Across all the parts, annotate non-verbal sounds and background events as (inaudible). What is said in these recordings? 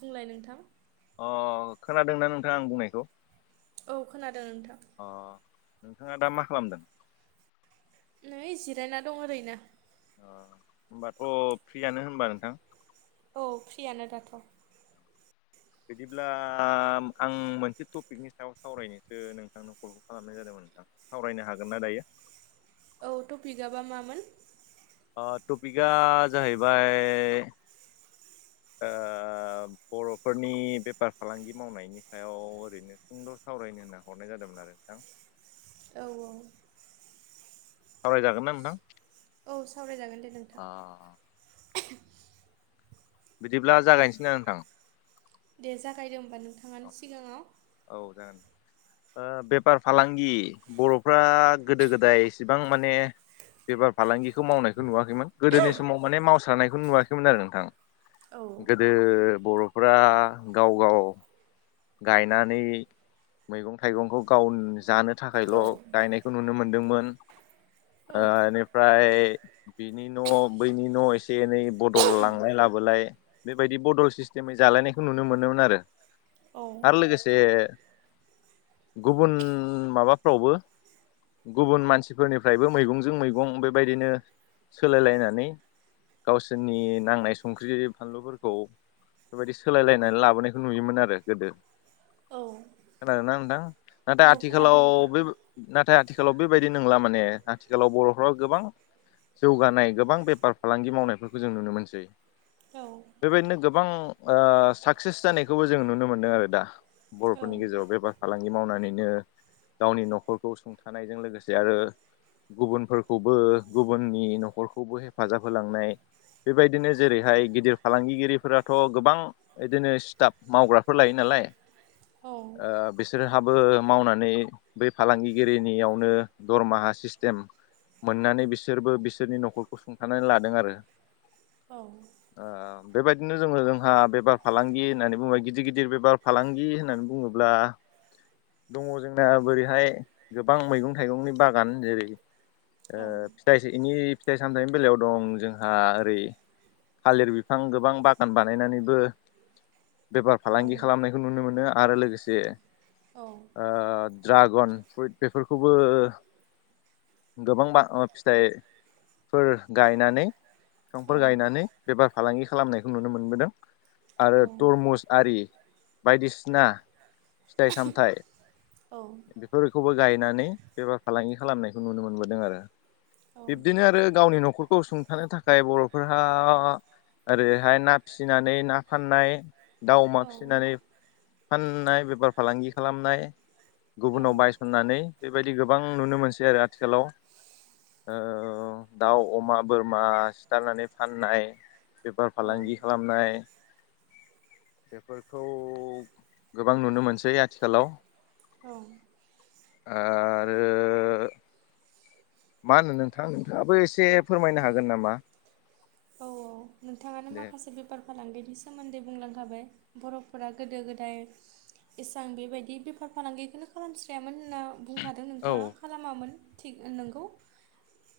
बुंलाय नोंथां अ खोनादोंना नोंथां आं बुंनायखौ? औ खोनादों नोंथां। अ नोंथाङा दा मा खालामदों? नै जिरायना दं ओरैनो। अ होमबाथ फ्रियानो होनबा नोंथां? औ फ्रियानो दाथ। बिदिब्ला आं मोनसे टपिकनि सायाव सावरायनोसो नोंथांनो कलखौ खालामनाय जादोंमोन थां सावरायनो हागोन ना दायो? औ टपिक बा मामोन? ओ टपिकआ जाहैबाय ओ बरफोरनि बेफार फालांगि मावनायनि सायाव ओरैनो सुंद सावराय होनना हरनाय जादोंमोन आरो नोंथां। औ औ खावरायजागोन ना नोंथां? औ सावरायजागोन दे अ नोंथां बिदिब्ला जागायनोसै ना नोंथां दे जागायदो होनबा नोंथाङानो सिगांङाव (inaudible) ओ बेफार फालांगि बर'फ्रा गोदो गोदाय इसेबां माने बेफार फालांगिखौ मावनायखौ नुवा खैमोन गोदोनि समाव माने मावसारनायखौ नुवाखैमोन आरो नोंथां औ गोदो बर'फोरा गाव गाव गायनानै मैगं थाइगंखौ गाव जानो थाखायल' औ गायनायखौ नुनो मोनो। दोंमोन ओ इनिफ्राय बिनि न बैनि न' एसे एनै बदल लांलाय लाबोलाय बेबायदि बदल सिस्टेमै जालायनायखौ नुनो मोनोमोन आरो औ आरो लोगोसे गुबुन माबाफ्रावबो गुबुन मानसिफोरनिफ्रायबो मैगंजों मैगं बेबायदिनो सोलायलायनानै गावसोरनि नांनाय संख्रि फानलुफोरखौ बेबायदि सोलायलायनानै लाबोनायखौ नुयोमोन आरो गोदो औ खोनादों ना नोंथां नाथाय औ खोनादों आथिखालाव नोंथां बे नाथाय आथिखालाव बेबायदि नंला माने आथिखालाव बर' फोराव गोबां जौगानाय गोबां बेफार फालांगि मावनायफोरखौ जों नुनो मोनसै औ बेबायदिनो गोबां ओ साक्सेस जानायखौबो जों नुनो मोनदों आरो दा औ बर'फोरनि गेजेराव बेफार फालांगि मावनानैनो गावनि न'खरखौ सुंथानायजों लोगोसे आरो गुबुनफोरखौबो गुबुननि न'खरखौबो हेफाजाब होलांनाय बेबायदिनो जेरैहाय गिदिर फालांगिरिफोराथ' गोबां बिदिनो स्टाफ मावग्रा फोर लायो नालाय औ ओ बिसोरहाबो मावनानै बै फालांगिगिरिनियावनो दरमाहा सि सिथिम मोननानै बिसोरबो बिसोरनि न'खरखौ सुंथानानै लादों आरो औ बेबाफैरबादिनो जोङो जोंहा बेफार फालांगि होननानै बुंङोबा गिदिर गिदिर गिदिर बेफार फालांगि होननानै बुङोब्ला दङ जोंना बोरैहाय गोबां मैगं-थाइगंनि बागान जेरै ओ औ फिथाइनि फिथाइ सामथाइनि बेलायाव दं जोंहा ओरै थालिर बिफां गोबां बागान बानायनानैबो बे औ फालांगि खालामनायखौ नुनो मोनो आरो लोगोसे औ ओह ड्रागन फ्रुइट बेफोरखौबो गोबां फिथाइफोर गायनानै बिफांफोर गायनानै बेफार फालांगि खालामनायखौ नुनो मोनबोदों आरो तरमुस बि बायदिसिना फिथाइ सामथाय बेफोरखौबो गायनानै बेफार फालांगि खालामनायखौ नुनो मोनबोदों आरो बिब्दिनो आरो गावनि न'खरखौ सुंथानो थाखाय बर'फोराहा ओरैहाय ना फिसिनानै ना फाननाय दाउ अमा फिसिनानै फाननाय बेफार फालांगि खालामनाय गुबुनाव बायसननानै बेबायदि गोबां नुनो मोनसै आरो आथिखालाव ओ दाउ अमा बोरमा सिथारनानै फाननाय बेफार औ फालांगि खालामनाय बेफोरखौ गोबां नुनो मोनसै आथिखालाव औ आरो मा होनो नोंथां नोंथाङाबो एसे फोरमायनो हागोन नामा नोंथाङा दे माखासे बेफार फालांगिनि सोमोन्दै बुंलांखाबाय बर'फोरा गोदो गोदाय एसां बेबायदि बेफार फालांगिखौनो खालामस्रायामोन होनना बुंखादों औ नोंथाङा खालामामोन थिग नंगौ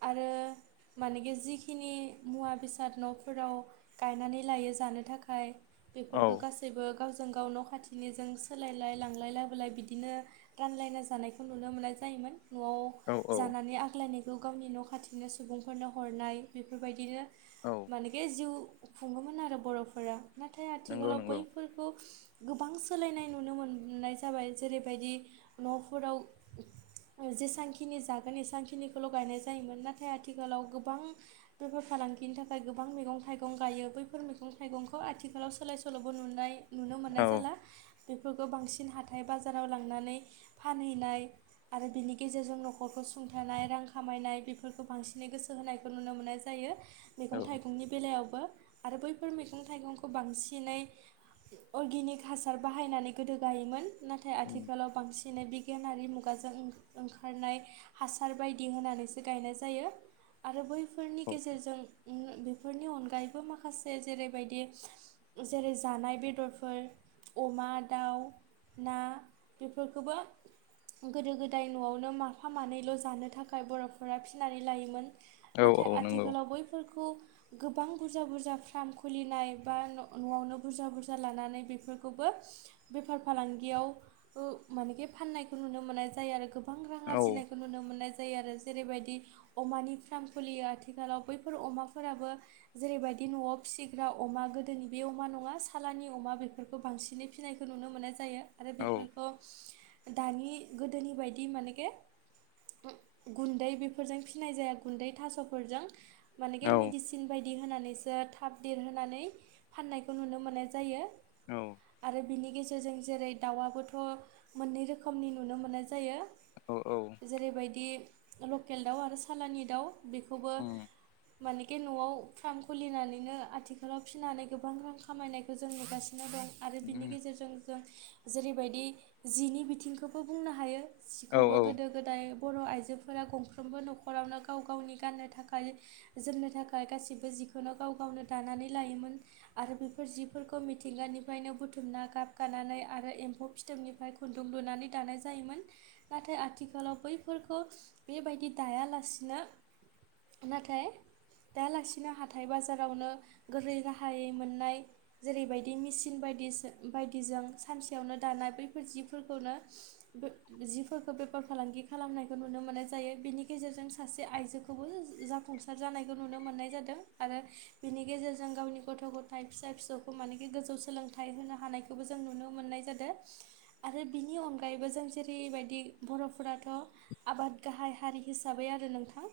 आरो फोराव गायनानै लायो जानो थाखाय औ बेफोरखौ गासैबो गावजों गाव न' खाथिनिजों सोलायलाय लांलाय लाबोलाय बिदिनो रानलायना जानायखौ नुनो मोननाय। जायोमोन न'आव औ औ जानानै आग्लायनाय बे गावनि न' खाथिनो सुबुंफोरनो हरनाय बेफोरबायदिनो औ मानोकि जिउ खुङोमोन आरो बर'फोरा नाथाय नंगौ आथिखालाव नंगौ बैफोरखौ गोबां सोलायनाय नुनो मोननाय जाबाय जेरैबायदि न'फोराव जेसांखिनि जागोन एसांखिनिखौल' गायनाय जायोमोन नाथाय आथिखालाव गोबां बेफार फालांगिनि थाखाय (unintelligible) गोबां मैगं थाइगं गायो बैफोर मैगं थाइगंखौ आथिखालाव सोलाय सोल'बो नुनाय नुनो औ मोननाय जाला बेफोरखौ बांसिन हाथाय बाजाराव लांनानै फानहैनाय आरो बेनि गेजेरजों न'खर गसुंथानाय रां खामायनाय बेफोरखौ बांसिनै गोसो होनायखौ नुनो मोननाय जायो। मैगं औ थाइगंनि बेलायावबो आरो बैफोर मैगं थाइगंखौ बांसिनै अर्गेनिक हासार बाहायनानै गोदो गायोमोन नाथाय उम आथिखालाव बांसिन बिदिनो बिगियानारि मुगाजों ओंखारनाय हासार बायदि होनानैसो गायनाय जायो आरो बैफोरनि औ गेजेरजों (inaudible) बेफोरनि अनगायैबो माखासे जेरैबायदि जेरै जानाय बेदरफोर अमा दाउ ना बेफोरखौबो गोदो गोदाय न'आवनो माफा मानैल' जानो थाखाय बर'फोरा फिनानै लायोमोन नाथाय औ नंगौ आथिखालाव बैफोर (inaudible) गोबां बुरजा बुरजा फार्म खुलिनाय बा न'आवनो बुरजा बुरजा लानानै बेफोरखौबो बेफार फालांगियाव ओ मानो फाननायखौ नुनो मोननाय जायो आरो गोब गोबां रां औ आरजिनायखौ नुनो मोननाय (unintelligible) जेरैबायदि अमानि फ्राम खुलियो आथिखालिव बैफोर अमाफोरखौ फोराबो जेरैबायदि न'आव फिसिग्रा अमा गोदोनि बे अमा नङा सालानि अमा बेफोरखौ बांसिन बांसिनै फिसिनायखौ नुनो मोननाय जायो आरो औ बेफोरखौ दानि गोदोनि बायदि मानेखे (unintelligible) गुन्दै बेफोरजों फिसिनाय जाया गुन्दै थास'फोरजों बे मेडिसिन बायदि होनानैसो थाब देरहोनानै फाननायखौ नुनो मोननाय जायो औ आरो बिनि गेजेरजों जेरै दाउआबोथ' मोननै रोखोमनि नुनो मोननाय जायो औ औ जेरैबायदि लकेल दाउ आरो सालानि दाउ बेखौबो उम मानेखे न'आव फार्म खुलिनानैनो आथिखालाव फिसिनानै गोबां रां खामायनायखौ जों नुगासिनो दं आरो बिनि उम गेजेरजों जों जेरैबायदि जिनि बिथिंखौबो बुंनो हायो औ सिखौबो गोदो गोदाय बर' आइजोफोर आइजोफोरा गंफ्रोमबो न'खरावनो गाव गावनि गाननो थाखाय जोमनो थाखाय गासिबो जिखौनो गाव गावनो दानानै लायोमोन आरो बेफोर जिफोरखौ मिथिंगानि निफ्रायनो बुथुमना गाब गानानै आरो एम्फौ फिथोबनिफ्राय खुन्दुं लुनानै दानाय जायोमोन नाथाय आथिखालाव बैफोरखौ बेबायदि दायालासिनो नाथाय दालासिनो हाथाय बाजारावनो गोरै गाहायै मोननाय जेरैबायदि मिसिन बायदि बायदिजों सानसेयावनो दानाय बैफोर जिफोरखौनो बेफार फालांगि खालामनायखौ नुनो मोननाय जायो बिनि गेजेरजों सासे आइजोखौबो जाफुंसार जानायखौ नुनो मोननाय जादों आरो बिनि गेजेरजों गावनि गथ' गथाय फिसा फिसौखौ माने गेदेर गोजौ सोलोंथाइ होनो हानायखौबो जों नुनो मोननाय जादों आरो बिनि अनगायैबो जों जेरैबायदि बिदि बर'फोराथ' आबाद गाहाय हारि हिसाबै आरो नोंथां।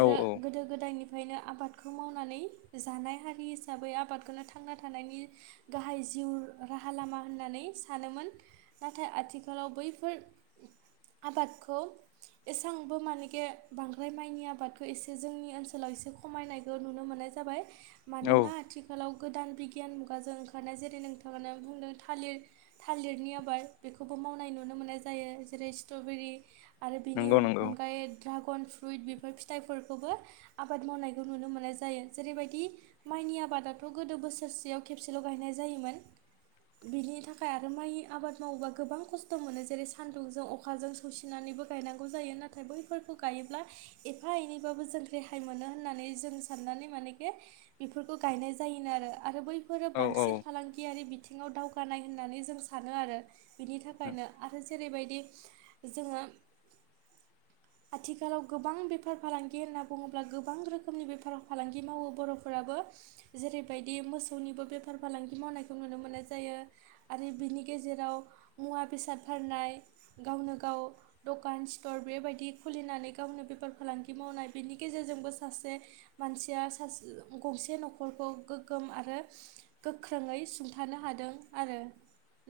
औ औ गोदो गोदायनिफ्राय ओंखायनो आबादखौ मावनानै जानाय हारि हिसाबै आबादखौनो थांना थानायनि गाहाय जिउ राहा लामा होननानै सानोमोन। नाथाय आथिखालाव बैफोर आबादखौ एसेबांबो माने गे बांद्राय माइनि आबादखौ एसे जोंनि ओनसोलाव एसे खमायनायखौ नुनो मोननाय जाबाय। मानोना औ आथिखालाव गोदान बि गियान मुगाजों ओंखारनाय जेरै नोंथाङा बुंदों थालिर, थालिरनि आबाद बेखौबो मावनाय नुनो मोन मनाय जायो। जेरै स्ट्र'बेरि आरो बेनि नंगौ नंगौ अनगायै ड्रागन फ्रुइट बेफोर फिथाइफोर खौबो आबाद मावनायखौ नुनो मोननाय जायो। जेरैबायदि माइनि आबादाथ' गोदो बोसोरसेयाव खेबसेल' गायनाय जायोमोन। बिनि थाखाय आरो माइ आबाद मावोबा गोबां खस्थ' मोनो जेरै सान्दुंजों अखाजों सौसिनानै बो गायनांगौ जायो। नाथाय बैफोरखौ गायोब्ला एफा एनै बाबो जों रेहाय मोनो होननानै जों साननानै मानेे बेफोरखौ गायनाय जायोनो आरो, आरो बै फोर औ औ बांसिन फालांगियारि बिथिङाव दावगानाय होननानै जों सानो आरो बिनि थाखायनो आरो जेरैबायदि जोङो (inaudible) आथिखालाव गोबां बेफोर फालांगि होनना बुङोब्ला गोबां रोखोमनि बेफार फालांगि मावो बर'फोराबो जेरैबायदि मोसौनिबो बेफार फालांगि मावनायखौ नुनो मोननाय जायो आरो बिनि गेजेराव मुवा बेसाद फान्नाय, गावनो गाव दखान सिथर बेबायदि खुलिनानै गावनो बेफार फालांगि मावनाय, बेनि गेजेरजोंबो सासे मानसिया सासे गंसे न'खरखौ गोग्गोम आरो गोख्रोङै सुंथानो हादों आरो।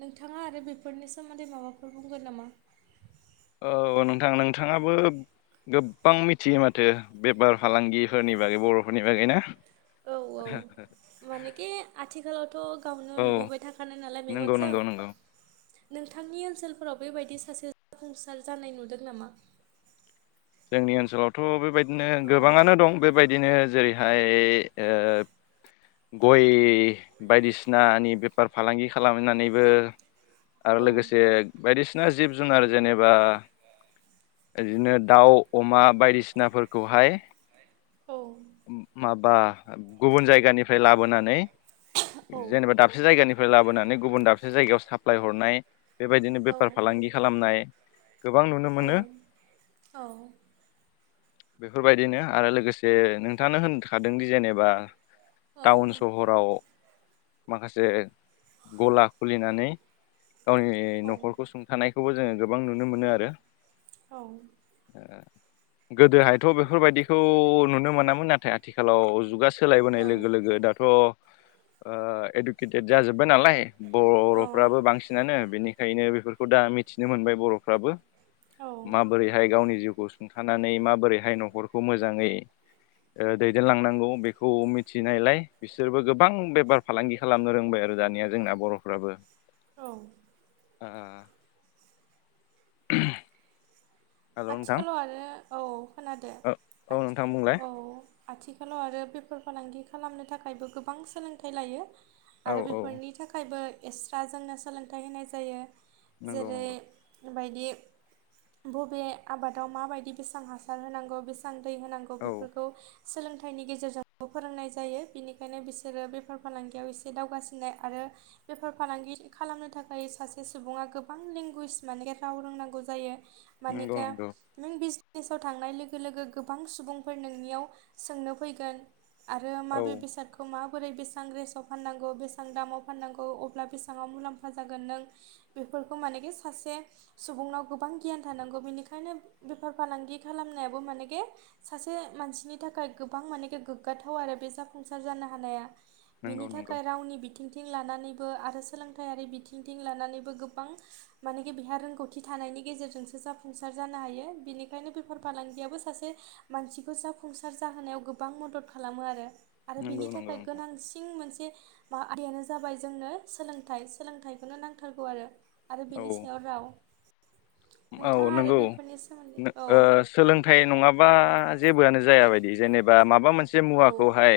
नोंथाङा आरो बेफोरनि सोमोन्दै माबाफोर बुंगोन नामा? औ नोंथां नोंथाङाबो गोबां मिथियो माथो बेफार फालांगिफोरनि बागै बर'फोरनि बागै ना? औ औ (inaudible) मानेखि आथिखालावथ' गावनो औ नुबोबाय थाखानाय नालाय नंगौ मेगनजों। नंगौ नंगौ नोंथांनि ओनसोलफोराव बेबायदि सासे जाफुंसार जानाय नुदों नामा? जोंनि ओनसोलावथ' बेबायदिनो औ गोबाङानो दं बेबायदिनो जेरैहाय ओ गय बायदिसिनानि बेफार फालांगि खालामनानैबो आरो औ लोगोसे बायदिसिना जिब जुनार जेनेबा बिदिनो दाउ अमा बायदिसिनाफोरखौहाय औ बा गुबुन जायगानिफ्राय लाबोनानै औ जेनेबा दाबसे जायगानिफ्राय लाबोनानै गुबुन दाबसे जायगायाव साप्लाय हरनाय बेबायदिनो औ बेफार फालांगि खालामनाय गोबां नुनो औ मोनो। औ। बेफोरबायदिनो आरो लोगोसे नोंथाङानो होनखादोंदि जेनेबा टाउन सहराव माखासे गला खुलिनानै गावनि न'खरखौ सुंथानाय खौबो जोङो गोबां नुनो मोनो आरो। औ। गोदोहायथ' बेफोरबायदिखौ नुनो मोनामोन नाथाय आथिखालाव जुगा सोलायबोनाय लोगो औ लोगो दाथ' ओ इडुकेटेड जाजोब्बाय नालाय बर'फ्राबो बांसिनानो, बेनिखायनो बेफोरखौ दा मिथिनो मोनबाय बर'फ्राबो औ। माबोरैहाय गावनि जिउखौ सुंथानानै माबोरैहाय न'खरखौ मोजाङै ओ दैदेनलांनांगौ बेखौ मिथिनायलाय बिसोरबो गोबां बेफार फालांगि खालामनो रोंबाय आरो दानिया जोंनिया बर'फ्राबो। औ। ओ (unintelligible) हेल' नोंथां आथिखालाव आरो औ खोनादो औ औ आथि नोंथां बुंलाय औ। आथिखालाव आरो बेफार फालांगि खालामनो थाखायबो गोबां सोलोंथाइ लायो। औ आरो औ बेफोरनि थाखायबो एस्रा जोंनो सोलोंथाइ होनाय जायो। नंगौ जेरै नंगौ बायदि बबे आबादाव माबायदि बेसां हासार होनांगौ बेसेबां दै होनांगौ औ बेफोरखौ सोलोंथाइनि गेजेरजोंबो फोरोंनाय जायो बिनिखायनो बिसोरो बेफार फालांगियाव एसे दावगासिननाय आरो बेफार फालांगि खालामनो थाखाय सासे सुबुङा गोबां लेंगुवेज माने राव रोंनांगौ जायो। नंगौ मानिका नंगौ नों बिस बिसनेस आव थांनाय लोगो लोगो गोबां सुबुंफोर नोंनियाव सोंनो फैगोन। आरो औ माबे बेसादखौ मा बोरै बेसेबां रेसाव फाननांगौ बेसां दामाव फाननांगौ अब्ला बेसेबां आव मुलाम्फा जागोन नों बे फोरखौ मानेखि सासे सुबुंनाव गोबां गियान थानांगौ बिनिखाय (inaudible) बेफार फालांगि खालामनायाबो मानेेखि सासे मानसिनि थाखाय गोबां मानेेखि गोग्गाथाव आरो बे जाफुंसार जानो हानाया बेनि नंगौ नंगौ थाखाय रावनि बिथिंथिं लानानैबो आरो सोलोंथायारि बिथिंथिं लानानैबो गोबां मानेखि बेहा रोंगौथि था जानायनि गेजेरजोंसो जाफुंसार सार जानो हायो बेनिखायनो बेफार फालांगियाबो सासे मानसिखौ जाफुंसार जाहोनायाव गोबां मदद खालामो आरो आरो नंगौ बिनि नंगौ थाखाय नोंथां गोनांसिन मोनसे मा आयदायानो जाबाय जोंनो सोलोंथाइ सोलोंथाइखौनो नांथारगौ आरो। आरो औ बेनि सायाव राव नोंथाङा आरो औ नंगौ बेफोरनि सोमोन्दै औ ओ सोलोंथाइ नङाबा जेबोआनो जायाबायदि जेनेबा माबा मोन से औ मुवाखौहाय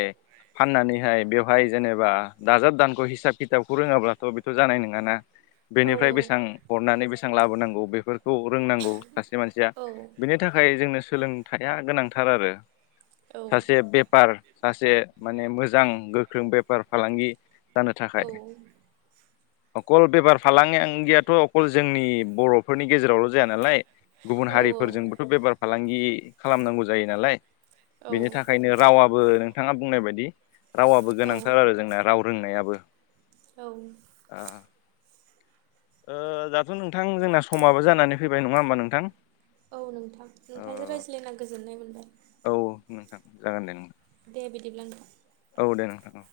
फाननानैहाय बेवहाय जेनेबा दाजाब दानख' हिसाब खिथाबखौ रोङाब्लाथ' बेथ' जानाय नोङाना। औ बेनिफ्राय बेसेबां हरनानै बेसेबां लाबोनांगौ बेफोर खौ रोंनांगौ सासे मानसिया औ बिनि थाखाय जोंनो सोलोंथाइया गोनांथार आरो औ सासे बेफार सासे माने मोजां गोख्रों बेफार फालांगि जानो औ थाखाय अखल बेफार फालांगियाथ' अखल जोंनि बर'फोरनि गेजेरावल' जाया नालाय। गुबुन औ हारिफोरजोंबोथ' बेफार फालांगि खालामनांगौ जायो नालाय। औ बेनि थाखायनो रावाबो नोंथाङा बुंनाय बायदि। रावाबो औ गोनांथार आरो जोंना राव रोंनायाबो। औ। ओ दाथ' नोंथां जोंना समाबो जानानै फैबाय नङा होमबा नोंथां? औ नोंथां नोंथांजों रायज्लायना गोजोननाय मोनबाय। औ नोंथां जागोन दे नोंथां। दे बिदिब्ला नोंथां। औ दे नोंथां औ।